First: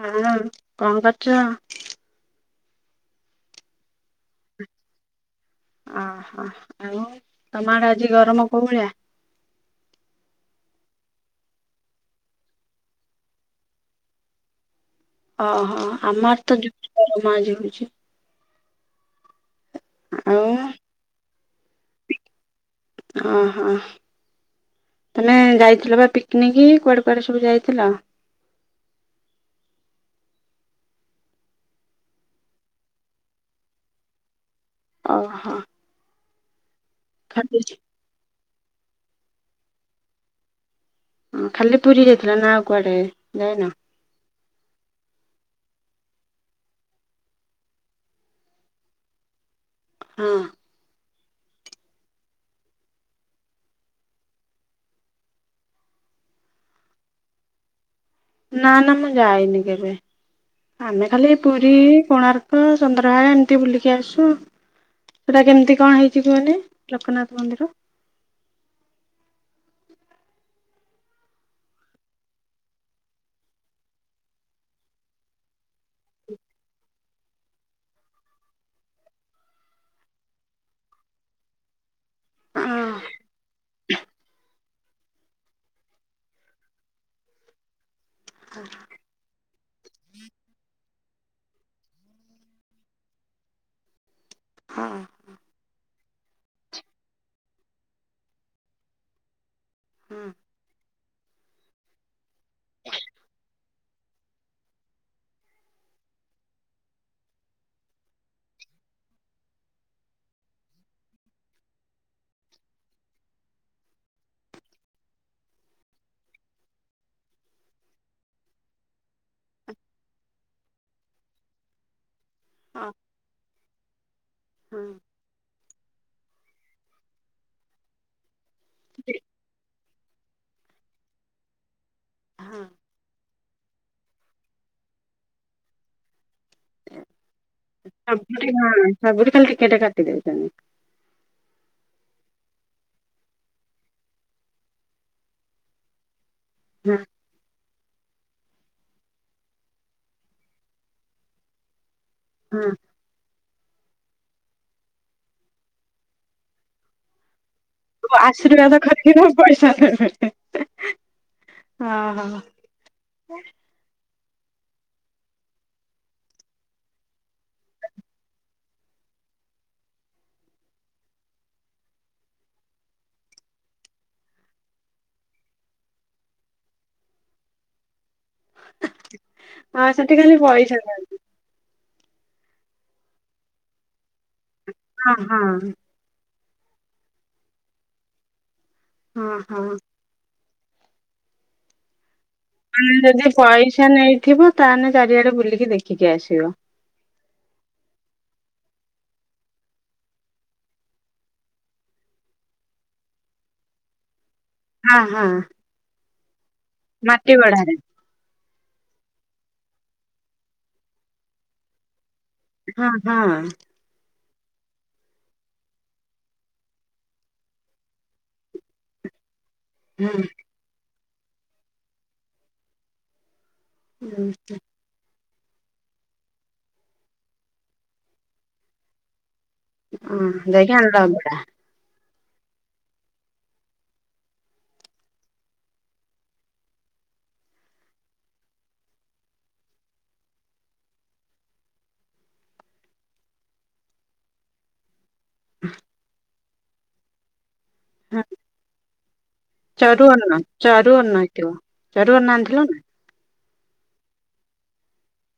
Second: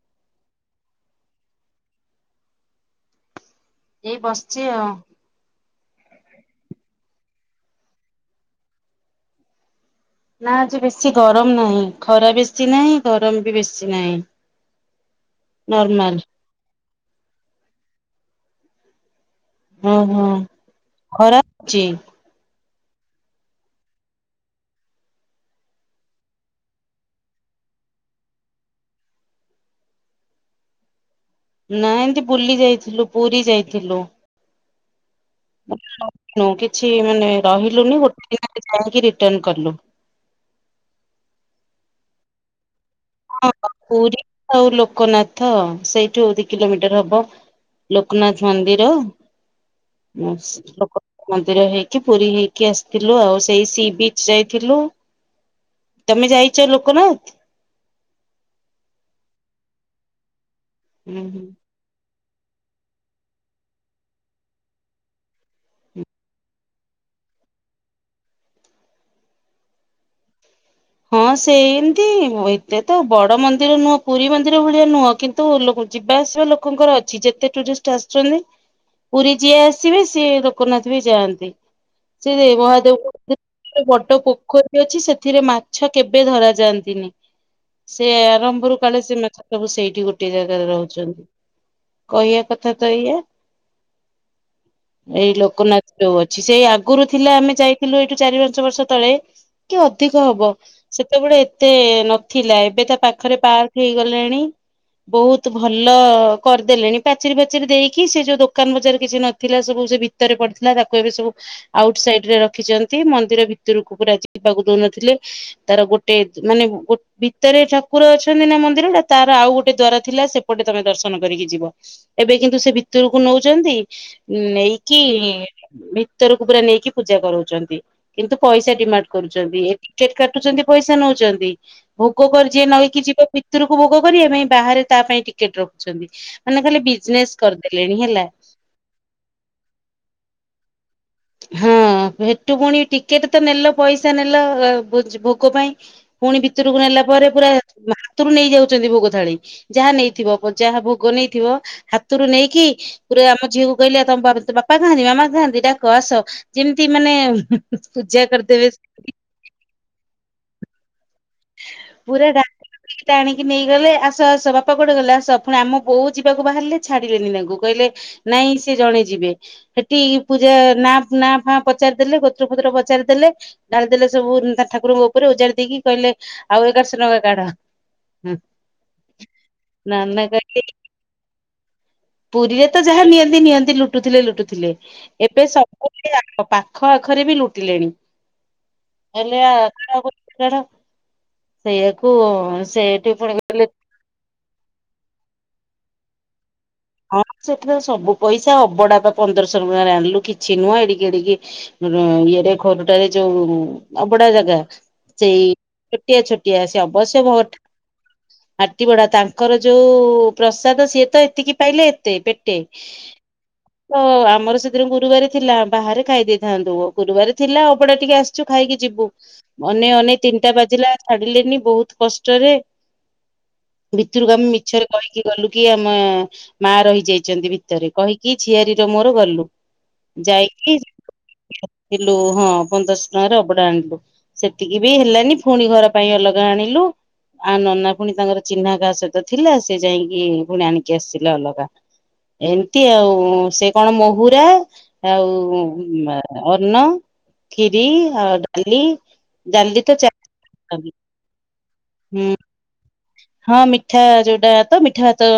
ହଁ କଣ କରୁଚ? ଏଇ ବସିଚି ଆଉ। ଆହା ଆଉ ତମ ଆଡ଼େ ଆଜି ଗରମ କୋଉ ଭଳିଆ? ନା ଆଜି ବେଶି ଗରମ ନାହିଁ ଖରା ବେଶି ନାହିଁ ଗରମ ବି ବେଶି ନାହିଁ। ଓ ହୋ ନର୍ମାଲ ଆମ ଆଡ଼େ ତ ଯୁ ଗରମ ଆଜି ହଉଛି। ହଁ ହଁ ଆଉ ଖରା ଉଛି? ଓ ହୋ। ତମେ ଯାଇଥିଲ ବା ପିକନିକ୍ କୁଆଡେ କୁଆଡେ ସବୁ ଯାଇଥିଲ? ନାଇଁ ଏନ୍ତି ବୁଲି ଯାଇଥିଲୁ ପୁରୀ ଯାଇଥିଲୁ। ଓ ହୋ। [unintelligible] କିଛି ମାନେ ରହିଲୁନୁ ଗୋଟେ ଦିନ [unintelligible] ରହିକି ରିଟନ୍ କଲୁ। ହଁ ଖାଲି ପୁରୀ ଯାଇଥିଲ ନା ଆଉ କୁଆଡେ? ହଁ ଯାଇନ? ପୁରୀ ଆଉ ଲୋକନାଥ ସେଇଠୁ ଦି କିଲୋମିଟର ହବ। ଲୋକନାଥ ମନ୍ଦିର ହଁ [unintelligible] ମନ୍ଦିର ହେଇକି ପୁରୀ ହେଇକି ଆସିଥିଲୁ ଆଉ ସେଇ ସି ବିଜ୍ ଯାଇଥିଲୁ। ତମେ ଯାଇଚ ଲୋକନାଥ? ନା ନା ମୁଁ ଯାଇନି କେବେ ଆମେ ହୁଁ ଖାଲି ହୁଁ। ପୁରୀ, କୋଣା ର୍କ ଚନ୍ଦ୍ରଭାଗା ଏମତି ବୁଲିକି ଆସୁ। ସେଇଟା କେମିତି କଣ ହେଇଛି କହିଲେ ଲୋକନାଥ ମନ୍ଦିର? ହଁ ସେମତି ଏତେ ତ ବଡ଼ ମନ୍ଦିର ନୁହଁ ପୁରୀ ମନ୍ଦିର ଭଳିଆ ନୁହଁ କିନ୍ କିନ୍ତୁ ଲୋକ ଯିବା ଆସିବା ଲୋକଙ୍କର ଅଛି ଯେତେ ଟୁରିଷ୍ଟ ଆସିଛନ୍ତି। ପୁରୀ ଯିଏ ଆସିବେ ସିଏ ଲୋକନାଥ ବି ଯାଆନ୍ତି। ସେ ହଁ ମହାଦେବ [unintelligible] ବଡ଼ ପୋଖରି ଟେ ଅଛି ସେଥିରେ ମା ମାଛ କେବେ ଧରା ଯାଆନ୍ତିନି ସେ ଆରମ୍ଭ ରୁ କାଳେ ସବୁ ସେଇଠି ଗୋଟିଏ ଜାଗାରେ ରହୁଛନ୍ତି। କହିବା କଥା ତ ଏୟା। ହାଁ। ଏଇ ଲୋକନାଥ ଯୋଉ ଅଛି ସେ ଆଗରୁ ଥିଲା ଆମେ ଯାଇଥିଲୁ ଏଠୁ ଚାରି ପାଞ୍ଚ ବର୍ଷ ତଳେ। ଟିକେ ଅଧିକ ହବ ସେତେବେଳେ ଏତେ ନ ଥିଲା ଏବେ ତ ପାଖରେ ପାର୍କ ହେଇ ଗଲାଣି। ବହୁତ ଭଲ କରି ଦେଲେଣି ପାଚେରି ଫାଚେରି ଦେଇକି ସେ ଯୋଉ ଦୋକାନ ବଜାର କିଛି ନ ଥିଲା ସବୁ ସେ ଭିତରେ ପଡ଼ିଥିଲା ତାକୁ ଏବେ ସବୁ ଆଉଟ ସାଇଡ ରେ ରଖିଛନ୍ତି ମନ୍ଦିର ଭିତରକୁ ପୁରା ଯିବାକୁ ଦଉନଥିଲେ। ତାର ଗୋଟେ ମାନେ ଗୋ ଭିତରେ ଠାକୁର ଅଛନ୍ତି ନା ମନ୍ଦିର ଟା ତାର ଆଉ ଗୋଟେ ଦ୍ୱାର ଥିଲା ସେପଟେ ତମେ ଦର୍ଶନ କରିକି ଯିବ। ଏବେ କିନ୍ତୁ ସେ ହଁ ଭିତରକୁ ନଉଚନ୍ତି ନେଇକି ହଁ ଭିତରକୁ ପୁରା ନେଇକି ପୂଜା କରଉଛନ୍ତି କିନ୍ତୁ ପଇସା ଡିମାଣ୍ଡ କରୁଛନ୍ତି। କାଟୁଛନ୍ତି ପଇସା ନଉଛନ୍ତି। ଭୋଗ ପରେ ଯିଏ ହଁ ନଇକି ଯିବ ଭିତରୁ ଭୋଗ କରିବା ପାଇଁ ବାହାରେ ତା ପାଇଁ ଟିକେଟ ରଖୁଛନ୍ତି। ମାନେ ଖାଲି ବିଜନେସ କରି ଦେଲେଣି ହେଲା। ସବୁଠି ହଁ ସବୁଟି ଖାଲି ଟିକେଟ କାଟି ଦେଉଛନ୍ତି। ହଁ ହେଠୁ ପୁଣି ଟିକେଟ ତ ନେଲ ପଇସା ନେଲ ଭୋଜ ଭୋଗ ପାଇଁ। ପୁଣି ଭିତରକୁ ହଁ ନେଲା ପରେ ପୁରା ହାତରୁ ନେଇ ଯାଉଛନ୍ତି ଭୋଗ ଥାଳି ଯାହା ନେଇଥିବ ଯାହା ଭୋଗ ନେଇଥିବ ହା ହାତରୁ ନେଇକି ହଁ। ପୁରା ଆମ ଝିଅକୁ କହିଲେ ତମ ବାପା କହନ୍ତି ମାମା କହନ୍ତି ଡାକେ। କ ଆସ ଯେମିତି ମାନେ ହୁଁ ଆଶୀର୍ବାଦ କାରୀଥିବେ ପଇସା ହଁ ହଁ ହଁ। ପୁରୁରା ଡ଼ା ଏଟା ଆଣିକି ନେଇଗଲେ ଆସ ଆସ ବାପା କୋଡେ ଗଲେ ଆସ ପୁଣି ଆମ ବୋଉ ଯିବାକୁ ବାହାରିଲେ ଛାଡିବେନି ତାଙ୍କୁ କହିଲେ? ନାଇଁ ସେ ଜଣେ ଯିବେ। ସେଠି ପୂଜା ନା ନାଁ ଫା ପଚାରିଦେଲେ ଗୋତ୍ରପତ୍ର ପଚାରିଦେଲେ। ଡାଳିଦେଲେ ସବୁ ତା ଠାକୁରଙ୍କ ଉପରେ ଉଜାରି ଦେଇକି କହିଲେ ଆଉ ଏଗାରଶହ ଟଙ୍କା କାଡ଼। ହଁ ହଁ ସେଠି ନାନା ଖାଲି କାକି ପଇସା ଦେବେ ପୁରୀରେ ତ ଯାହା ନିଅନ୍ତି ନିଅନ୍ତି ଲୁଟୁଥିଲେ ଲୁଟୁଥିଲେ ହଁ ଏବେ ହଁ। ସବୁ ପାଖ ଆଖରେ ବି ଲୁଟିଲେଣି ହଁ ହେଲେ ହଁ। ଛାଡ଼ ସେଇଆାକୁ ଯଦି ପଇସା ନେଇଥିବ ତାହେଲେ ଚାରିଆଡେ ବୁଲିକି ଦେଖିକି ଆସିବ। ହଁ ସେଠ ତ ସବୁ ପଇସା ଅବଢଡା ତ ପନ୍ଦରଶହ ଟଙ୍କା ଆଣିଲୁ କିଛି ନୁହଁ ଏଡିକି ଏଡିକି। ମୋର ଇଏରେ ଘରଟାରେ ଯୋଉ ଅବଢଡା ଜାଗା। ହଁ ହଁ। ଛୁଟିଆ ଛୁଟିଆ ସେ ଅବଶ୍ୟ ମାଟି ବହୁତ ଗଢାରେ ହାଟି ବଡା ତାଙ୍କର ଯୋଉ ପ୍ରସାଦ ସିଏ ତ ଏତିକି ପାଇଲେ ଏତେ ଟେ ହଁ ହଁ ତ ଆମର ସେଦିନ ଗୁରୁବାର ଥିଲା ବାହାରେ ଖାଇ ଦେଇଥାନ୍ତୁ ଗୁରୁବାର ଥିଲା ଅଉପଡା ଟିକେ ଆସ ଛୁ ଖାଇକି ଯିବୁ ଅନେ ଅନେ ହଁ। ତିନିଟା ବାଜିଲା ଛାଡିଲେନି ବହୁତ କଷ୍ଟରେ। ଭିତରକୁ ଆମେ ମିଛରେ କହିକି ଗଲୁ କି ଆମ ମା ରହିଯାଇଛନ୍ତି ଭିତରେ କହିକି ଝିଆରୀର ମୋର ଗଲୁ। ହଁ ଯାଇକି ଆଣିଲ ଅଭଡ଼ା ଥିଲୁ ହଁ ପନ୍ଦରଶହ ଟଙ୍କାରେ ଅବଢା ଆଣିଲୁ। ସେତିକି ବି ହେଲାନି ପୁଣି ଘର ପାଇଁ ଅଲଗା ଆଣିଲୁ। ଆ ନନା ପୁଣି ତାଙ୍କର ଚିହ୍ନା କାହା ସହିତ ଥିଲା ସେ ଯାଇକି ପୁଣି ଆଣିକି ଆସିଥିଲେ ଅଭଡ଼ା। ଏମିତି ଆଉ ସେ କଣ ମହୁୁରା ଆଉ ଅନ୍ନ ଖିରି ଆଉ ଡାଲି ଡାଲି ତ ଚା ଚରୁଆର [unintelligible] ନାଣିଥିଲୁ ନା ହଁ ମିଠା ଯୋଉଟା ତ ମିଠା ଭାତ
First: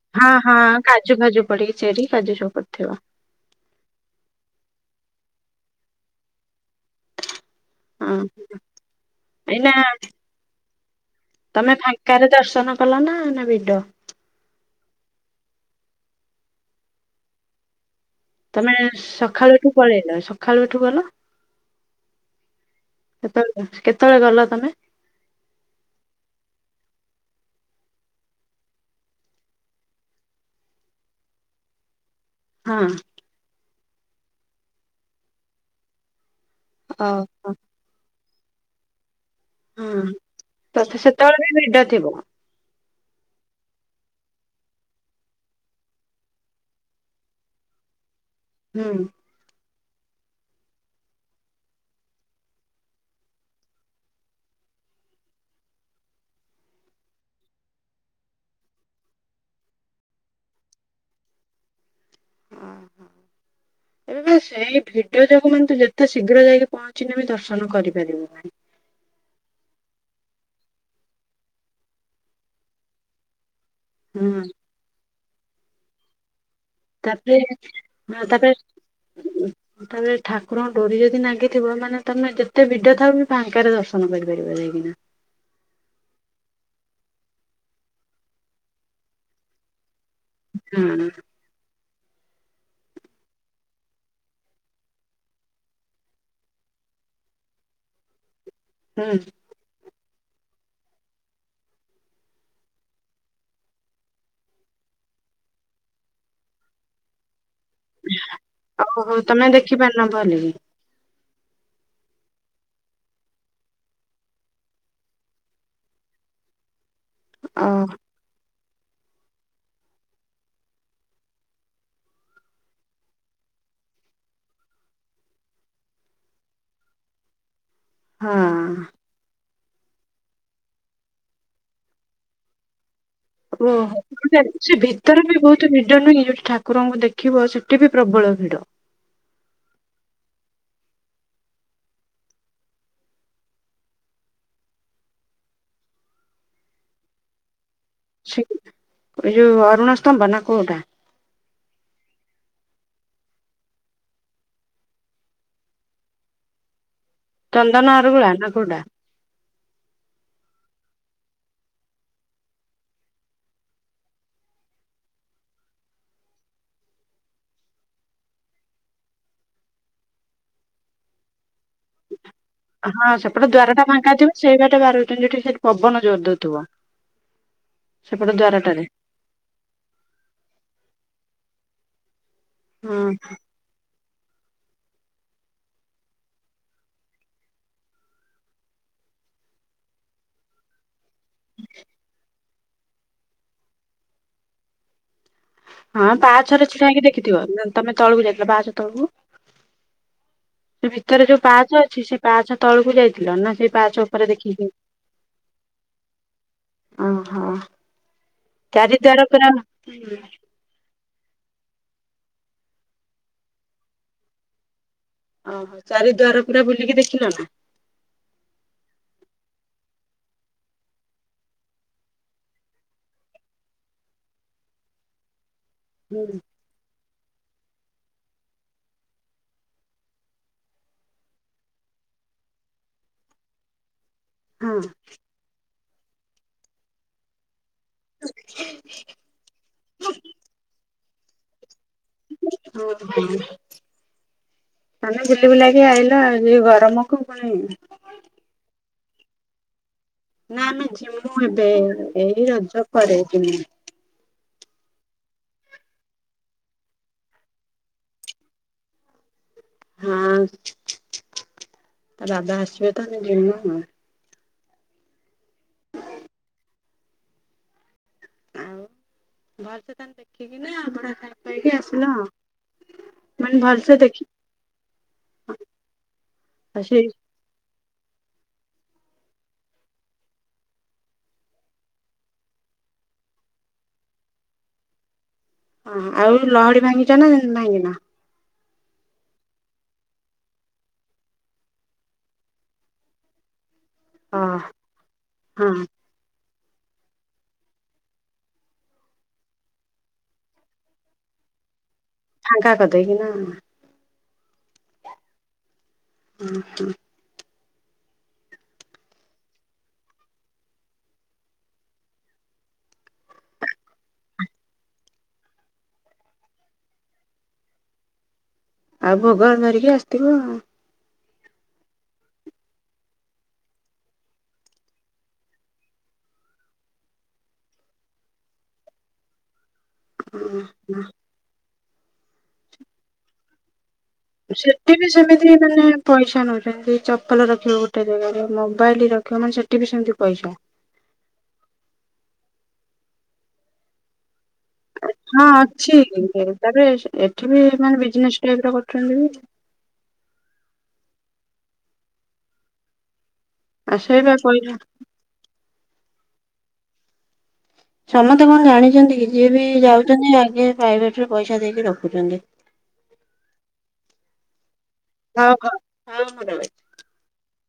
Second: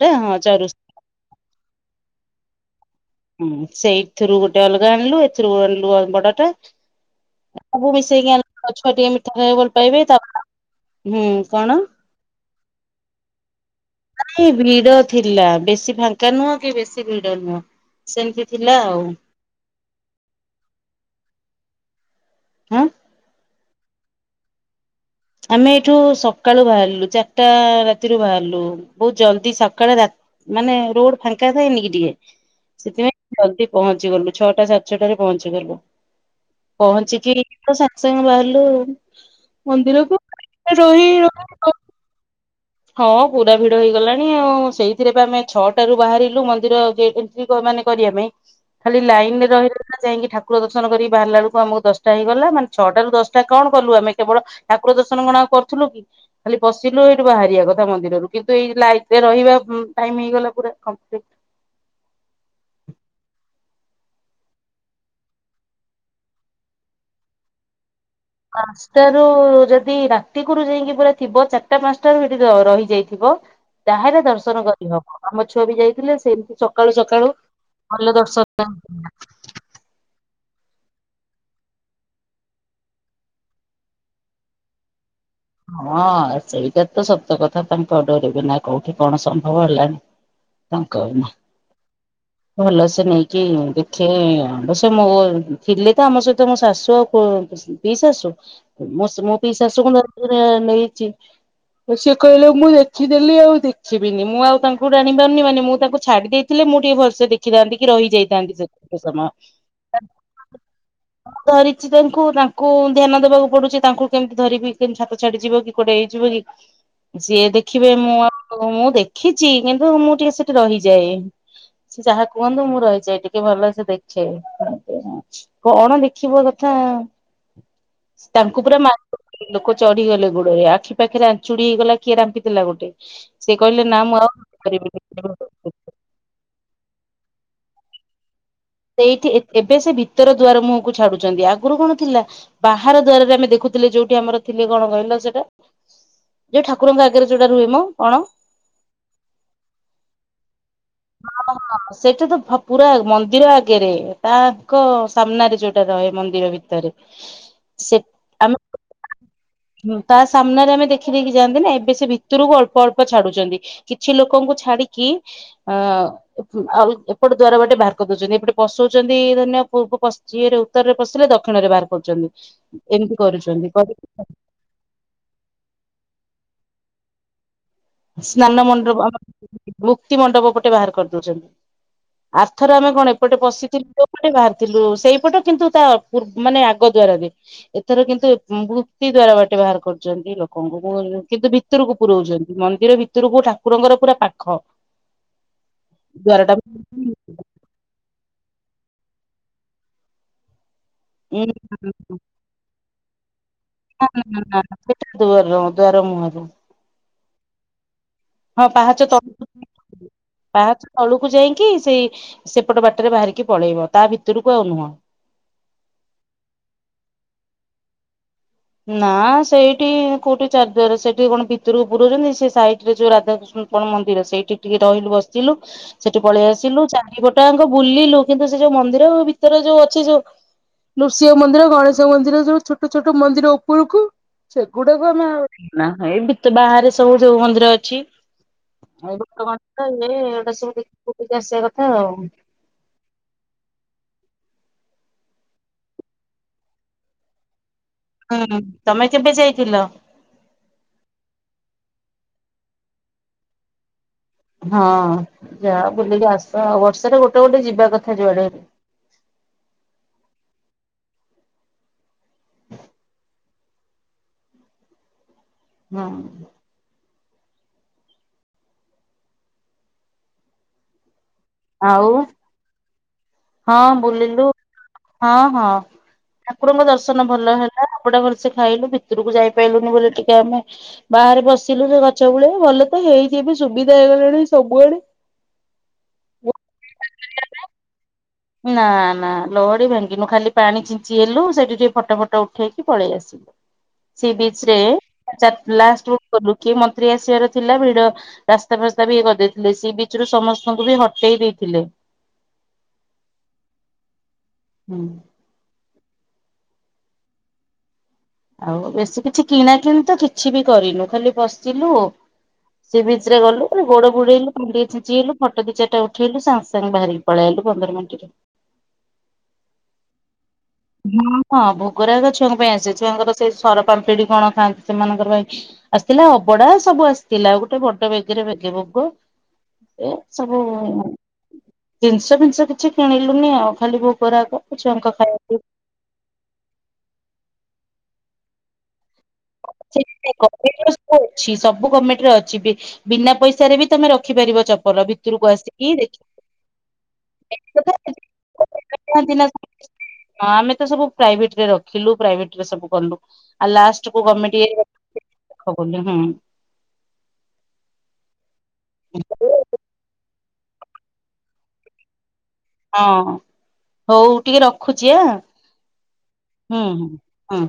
ତ ହଁ ହଁ କାଜୁ କାଜୁ ପଡିକି ଚେରି କାଜୁ ସବୁ ପଡିଥିବ। ହୁଁ ସେଇଥିରୁ ଗୋଟେ ଅଲଗା ଆଣିଲୁ ଏଥିରୁ ଆଣିଲୁ ବଡ ଟା। ସବୁ ହଁ। ମିଶେଇକି ଅନିଲୁ ଛୁଆ ଟିକେ ମିଠା ଖାଇବେ ପାଇଁ ଏଇନା ଭଲ ପାଇବେ ତା ତମେ ଫାଙ୍କାରେ ଦର୍ଶନ କଲ ନା ନା ବିଡ ନାଇଁ ଭିଡ ଥିଲା ବେଶୀ ଫାଙ୍କା ନୁହଁ କି ବେଶୀ ଭିଡ ନୁହଁ। ସେମିତି ତମେ ଥିଲା ଆଉ ସକାଳୁଠୁ ପଳେଇଲ ସକାଳୁ ଏଠୁ ଗଲ ହଁ ସେତେବେଳେ କେତେବେଳେ ଗଲ ତମେ? ଆମେ ଏଇଠୁ ସକାଳୁ ବାହାରିଲୁ ଚାରିଟା ରାତିରୁ ବାହାରିଲୁ ବହୁତ ଜଲ୍ଦି ସକାଳ ରା ମାନେ ରୋଡ ଫାଙ୍କା ଥଏନି କି ଟିକେ। ହଁ ସେଥିପାଇଁ ଜଲଦି ପହଞ୍ଚି ଗଲୁ ଛଅଟା ସାତ ଛଟାରେ ପହଞ୍ଚି ଗଲୁ। ପହଞ୍ଚିକି ହଁ ତ ସାଙ୍ଗେ ସାଙ୍ଗେ ବାହାରିଲୁ ମନ୍ଦିର। ତ ସେତେବେଳେ ବି ଭିଡ ଥିବ। ହଁ ପୁରା ଭିଡ ହେଇଗଲାଣି ଆଉ ସେଇଥିରେ ବି ଆମେ ଛଅଟାରୁୁ ବାହାରିଲୁ ମନ୍ଦିର ଯିବ ମାନେ କରିବା ପାଇଁ ଖାଲି ହୁଁ। ଲାଇନ୍ ରେ ରହିଲେ ସିନା ଯାଇକି ଠାକୁ ଠାକୁର ଦର୍ଶନ କରି ବାହାରିଲା ବଳକୁ ଆମକୁ ଦଶ୍ ଟା ହେଇଗଲା ମାନେ ଛଅଟାରୁୁ ଦଶ୍ ଟା କଣ କଲୁ ଆମେ କେବଳ ଠାକୁର ଦର୍ଶନ କଣ ଆଉ କରୁଥିଲୁ କି ଖାଲି ପଶିଲୁ ଏଇଠୁ ବାହାରି ଯିବାକଥା ମନ୍ଦିର ରୁ କିନ୍ତୁ ଏଇ ଲାଇନ୍ ରେ ରହିବା ଟାଇମ୍ ହେଇଗଲା ପୁରା କପ୍ଲିଟି ହ ହିଁ। ଏ ସେଇ ଭିଡ଼ ଯୋଗୁ ମାନେ ତୁ ଯେତେ ଶୀଘ୍ର ଯାଇକି ପହଞ୍ଚିବେ ବି ଦର୍ଶନ କରିପାରିବୁ। ପାଞ୍ଚଟାରୁ ଯଦି ରାତିକରୁ ଯାଇକି ପୁରା ଥିବ ଚାରିଟା ପାଞ୍ଚଟା ରୁ ସେଠି ର- ରହିଯାଇଥିବ ତାହେଲେ ହୁଁ ଦର୍ଶନ କରିହବ ଆମ ଛୁଆ ବି ଯାଇଥିଲେ ସେମିତି ସ ସକାଳୁ ସକାଳୁ ତାପରେ ଭଲ ହଁ ତାପରେ ଦର୍ଶନ ତାପରେ ଠାକୁରଙ୍କ ଡୋରି ଯଦି ନାଗିଥିବ ମାନେ ତମେ ଯେତେ ଭିଡ ଥାଉ ବି ଫାଙ୍କାରେ ଦର୍ଶନ କରିପାରିବ ଯାଇକିନା। ହଁ ସେଇଟା ତ ସତ କଥା ତାଙ୍କ ଡୋରି ବିନା କଉଠି କଣ ସମ୍ଭବ ହେଲାଣି। ତାଙ୍କ ହଁ ବିନା। ଭଲ ସେ ନେଇକି ଦେଖେ ଅବଶ୍ୟ ମୋ ଥିଲି ତ ଆମ ସହିତ ମୋ ଶାଶୁ ଆଉ କୋ ପିଇ ଶାଶୁ ହୁଁ ମୋ ପିଇ ଶାଶୁକୁ ଧରିକି ନେଇଚି। ସେ କହିଲେ ମୁଁ ଦେଖିଦେଲି ଆଉ ଦେଖିବିନି ମୁଁ ଆଉ ତାଙ୍କୁ ଟାଣି ପାରୁନି ମାନେ ମୁଁ ତାଙ୍କୁ ଛାଡି ଦେଇ ଥିଲେ ମୁଁ ଟିକେ ଭଲସେ ଦେଖିଥାନ୍ତି କି ରହିଯାଇଥାନ୍ତି ସେତିକି ଓହୋ ସମୟ। ତମେ ଦେଖିପାରିନ ଭଲକି ଧରିଚି ତାଙ୍କୁ ତାଙ୍କୁ ଧ୍ୟାନ ଦେବାକୁ ପଡୁଚି ତାଙ୍କୁ କେମିତି ଧରିବି। କେମିତି ହାତ ଛାଡି ଯିବ କି କଉଟେ ହେଇଯିବ କି ସିଏ ଓ ଦେଖିବେ ମୁଁ ଆଉ ହଁ ମୁଁ ଦେଖିଚି କିନ୍ତୁ ମୁଁ ଟିକେ ସେଠି ରହିଯାଏ। ସେ ଯାହା କୁହନ୍ତୁ ମୁଁ ରହିଯାଏ ଟିକେ ଭଲସେ ଦେଖେ। କଣ ଦେଖିବ କଥା ତାଙ୍କୁ ହଁ। ପୁରା ମା ଲୋକ ଚଢିଗଲେ ଗୋଡରେ ଆଖି ପାଖେରେ ଆଁଚୁଡି ହେଇଗଲା କିଏ ରାମ୍ପିଦେଲା ଗୋଟେ ସେ କହିଲେ ନା ମୁଁ ଓହୋ ଆଉ ସେ କରିବିନି ଭିତରେ ବି ବହୁତ ଭିଡ଼। ଭିଡ ନୁହେଁ ଯଉଠି ଠାକୁରଙ୍କୁ ଦେଖିବ ସେଠି ବି ପ୍ରବଳ ଭିଡ। ସେଇଠି ଏ-ଏବେ ସେ ଭିତର ଦୁଆର ମୁହଁକୁ ଛାଡୁଚନ୍ତି ଆଗୁରୁ କଣ ଥିଲା ବାହାର ଦ୍ଵାରରେ ଆମେ ଦେଖୁଥିଲେ ଯଉଠି ଆମର ଥିଲେ କଣ କହିଲ ସେଟା ଯଉ ଠାକୁରଙ୍କ ଆଗେରେ ଯଉଟା ରୁହେ ମ କଣ ଏଇ ଯଉ ଅରୁଣ ସ୍ତମ୍ଭ ନା କଉଟା? ସେଇଟା ତ ଭ-ପୁରା ମନ୍ଦିର ଆଗେରେ ତାଙ୍କ ସାମ୍ନାରେ ଯଉଟା ରହେ ମନ୍ଦିର ଭିତରେ ଚନ୍ଦନ ଅରୁଳା ନା କଉଟା? ହୁଁ -ତା ସାମ୍ନାରେ ଆମେ ଦେଖି ଦେଖି ଯାଆନ୍ତି ନା ଏବେ ସେ ଭିତରୁକୁ ଅଳ୍ପ ଅଳ୍ପ ଛାଡୁଚନ୍ତି। କିଛି ଲୋକଙ୍କୁ ଛାଡିକି ଆ ଆଉ ଏପଟେ ଦ୍ଵାର ବାଟେ ବାହାର କରି ଦଉଚନ୍ତି ଏପଟେ ପଶଉଚନ୍ତି ଧରିନିଅ ପୂର୍ବ ପଶ୍ଚ୍ ଯିଏରେ ଉତ୍ତରରେ ପଶିଲେ ଦକ୍ଷିଣରେ ବାହାର କରୁଚନ୍ତି। ହଁ ସେପଟେ ଦ୍ଵାର ଟା ଫାଙ୍କା ଥିବ ସେଇ ବାଟେ ବାହାରୁଚନ୍ତି ଯଉଠି ସେଠି ପବନ ଜୋର୍ ଦଉଥିବ। ସେପଟ ସ୍ନାନ ଦ୍ୱାରଟାରେ ମଣ୍ଡପ ଆମେ ମୁକ୍ତି ମଣ୍ଡପ ପଟେ ବାହାର କରିଦଉଚନ୍ତି। ଆର୍ ଥର ଆମେ ହଁ କଣ ଏପଟେ ପଶିଥିଲୁ ପଟେ ବାହାରିଥିଲୁ ସେଇପଟେ କିନ୍ତୁ ତା ପୂ-ମାନେ ଆଗ ଦ୍ଵାରରେ ଏଥର କିନ୍ତୁ ମୁକ୍ତି ଦ୍ଵାରା ବାଟେ ବାହାର କରୁଚନ୍ତି ଲୋକଙ୍କୁ କିନ୍ତୁ ଭିତରକୁ ପୁରଉଚନ୍ତି। ମନ୍ଦିର ଭିତରକୁ ଠାକୁରଙ୍କର ପୁରା ପାଖ। ହଁ ଦ୍ୱାରଟା ପାହାଚ ରେ ଛିଡା ହେଇକି ଦେଖିଥିବ ତମେ ତଳକୁ ଯାଇଥିଲ ପାହାଚ ତଳକୁ? ସେ ଭିତରେ ଯଉ ପାହାଚ ଅଛି ସେ ପାହାଚ ତଳୁକୁ ଯାଇଥିଲ ନା ସେଇ ପାହାଚ ଉପରେ ଦେଖିକି ସେଟା ଦୁଆର ଦ୍ୱାର ମୁହଁରୁ ଓହୋ। ହଁ ଚାରି ପାହାଚ ତ ଦ୍ୱାର ପୁରା ହୁଁ। ପାହାଚ ତଳୁକୁ ଯାଇକି ସେଇ ସେପଟ ବାଟରେ ବାହାରିକି ପଳେଇବ ତା ଭିତରୁକୁ ଆଉ ନୁହଁ। ଓହୋ ଚାରି ଦ୍ଵାର ପୁରା ବୁଲିକି ଦେଖିଲ ନା? ନା ସେଇଠି କଉଠି ଚାରି ଦ୍ଵାର ସେଠି କଣ ଭିତରକୁ ପୁରଉଚନ୍ତି ସେ ସାଇଟ୍ ରେ ଯଉ ରାଧାକୃଷ୍ଣ ଙ୍କ ମନ୍ଦିର ସେଇଠି ଟିକେ ରହିଲୁ ବସିଲୁ ସେଠି ହଁ ପଳେଇଆସି ଆସିଲୁ ଚାରିପଟାଙ୍କ ବୁଲିଲୁ କିନ୍ତୁ ସେ ଯୋଉ ମନ୍ଦିର ଭିତରେ ଯୋଉ ଅଛି ଯୋଉ ନୃଷ୍ୟଂ ମନ୍ଦିର ଗଣେଶ ମନ୍ଦିରୋ ଉ ଛୋଟ ଛୋଟ ମନ୍ଦିର ଉପରକୁ ସେଗୁଡାକୁ ଆମେ ଏ ବାହାରେ ସବୁ ଯୋଉ ମନ୍ଦିର ଅ ଛି ତମାନ ଇଏଟା ସବୁିକ ଆସିବା କଥା ଆଉ। ହଉ। ଆମେ ବୁଲି ବୁଲାକି ଆଇଲ ଯେ ଗରମକୁ ପୁଣି ହୁଁ ତମେ କେବେ ଯାଇଥିଲ? ନା ଆମେ ଯିମୁ ଏବେ ଏଇ ରଜ ପରେ ଜିମୁ। ହଁ ଯା ବୁଲିକି ଆସ ଆ ବର୍ଷରେ ଗୋଟେ ଗୋଟେ ଯିବା କଥା ଯୁଆଡେ। ହଁ ଦାଦା ଆସିବେ ତ ଯିମୁ। ହଁ। ଆଉ ଭଲସେ ତାଙ୍କୁ ଦେଖିକି ନା ବଢା ଖାଇ ପାଇକି ଆସିଲ ଆଉ। ମାନେ ହଁ ଭଲସେ ଦେଖି ବୁଲିଲୁ ହଁ ହଁ ଆଉ ଠାକୁରଙ୍କ ସେଇ ଦର୍ଶନ ଭଲ ହେଲା ଅବଢ଼ା ଭଲସେ ଖାଇଲୁ ଭିତରକୁ ଯାଇପାଇଲୁନି ବୋଲି ଟିକେ ଆମେ ବାହାରେ ବସିଲୁ ସେ ଗଛ ଗୁଳିଆ ଭଲ ତ ହେଇଛି ବି ସୁବିଧା ହେଇଗଲାଣି ସବୁଆଡ଼େ ହ ଆଉ ଲହଡି ଭାଙ୍ଗିଛ ନା ଭାଙ୍ଗିନା? ନା ନା ଲହଡି ଭାଙ୍ଗିନୁ ଖାଲି ପାଣି ଚିଞ୍ଚି ହେଲୁ ସେଠି ଟିକେ ଫଟୋ ଫଟ ଉଠେଇକି ପଳେଇ ଆସିଲୁ। ସି ହଁ ବିଚ୍ ରେ ଚା ହଁ ଲାଷ୍ଟ୍ କି ମନ୍ତ୍ରୀ ଆସିବାର ଥିଲା ଭିଡ ରାସ୍ତା ଫାସ୍ତା ବି ଇଏ କରିଦେଇଥିଲେ ସି ବିଚ ରୁ ସମସ୍ତଙ୍କୁ ବି ହଟେଇ ଦେଇଥିଲେ। ଫାଙ୍କା କରି ଦେଇକି ନା? ହୁଁ। ହୁଁ। ଆଉ ବେଶୀ କିଛି କିଣା କିଣି ତ କିଛି ବି କରିନୁ ଖାଲି ବସିଲୁ। ସେ ବିଚ ରେ ଗଲୁ ଗୋଡ ଗୋଡେଇଲୁଣ୍ଡି ଛିଞ୍ଚି ହେଲୁ ଫଟ ଦି ଚାରଟା ଉଠେଇଲୁ ସାଙ୍ଗେ ସାଙ୍ଗେ ବାହାରି ପଳେଇ ଆଇଲୁ ପନ୍ଦର ମିନଟ ଆଉ ଭୋଗଳ ଧରିକି ଆସିଥିବ? ହଁ ହଁ ଭୋଗରାଗ ଛୁଆଙ୍କ ପାଇଁ ଆସେ ଛୁଆଙ୍କର ସେଇ ସର ପାାମ୍ପିଡି କଣ ଖାଆନ୍ତି ସେମାନଙ୍କର ପାଇଁ ଆସିଥିଲା ଅବଡା ସବୁ ଆସିଥିଲା ଆଉ ଗୋଟେ ବଟ ବେଗିରେ ଭେଗ ବଙ୍ଗ ଏ ସବୁ ଜିନିଷ ଜିନିଷ କିଛି କିଣିଲୁନି ଆଉ ଖାଲି ବୋ ରା ସେଠି ଛୁଆ ବି ଙ୍କ ଖାଇବା। ସେମିତି ମାନେ ପଇସା ନଉଛନ୍ତି ଚପଲ ରଖିବ ଗୋଟେ ଜାଗାରେ ମୋବାଇଲ ରଖିବ ମାନେ ସେ [unintelligible] ଅଛି ସବୁ ଗଭର୍ଣ୍ଣମେଣ୍ଟରେ ଅଛି ବିନା ପଇସାରେ ବି ତମେ ରଖିପାରିବ ଚପଲ ହଁ ରକୁ ଆସିକି ଅଛି ଦେଖ ତାପରେ ଏଠି ବି ମାନେ ବିଜନେସ୍ ଟାଇପ୍ ର କରୁଛନ୍ତି ହଁ ବି। ଆମେ ତ ସବୁ ପ୍ରାଇଭେଟ ରେ ରଖିଲୁ ପ୍ରାଇଭେଟ ରେ ସବୁ କଲୁ ଆ ଲ କୁ ସେଇବା ଗଣ୍ଟ କହିଲା। ଦେଖ ବିଲୁ ହୁଁ ସମସ୍ତେ କଣ ଜାଣିଛନ୍ତି କି ଯିଏ ବି ଯାଉଛନ୍ତି ଆଗ ପ୍ରାଇଭେଟୁ ପଇସା ଦେଇକି ରଖୁଛନ୍ତି। ହଁ ହଉ ଟିକେ ରଖୁଛି ଆ ହଁ ହଁ। ହଁ ମୁଁ ରହୁଛି। ହୁଁ ହୁଁ ହୁଁ।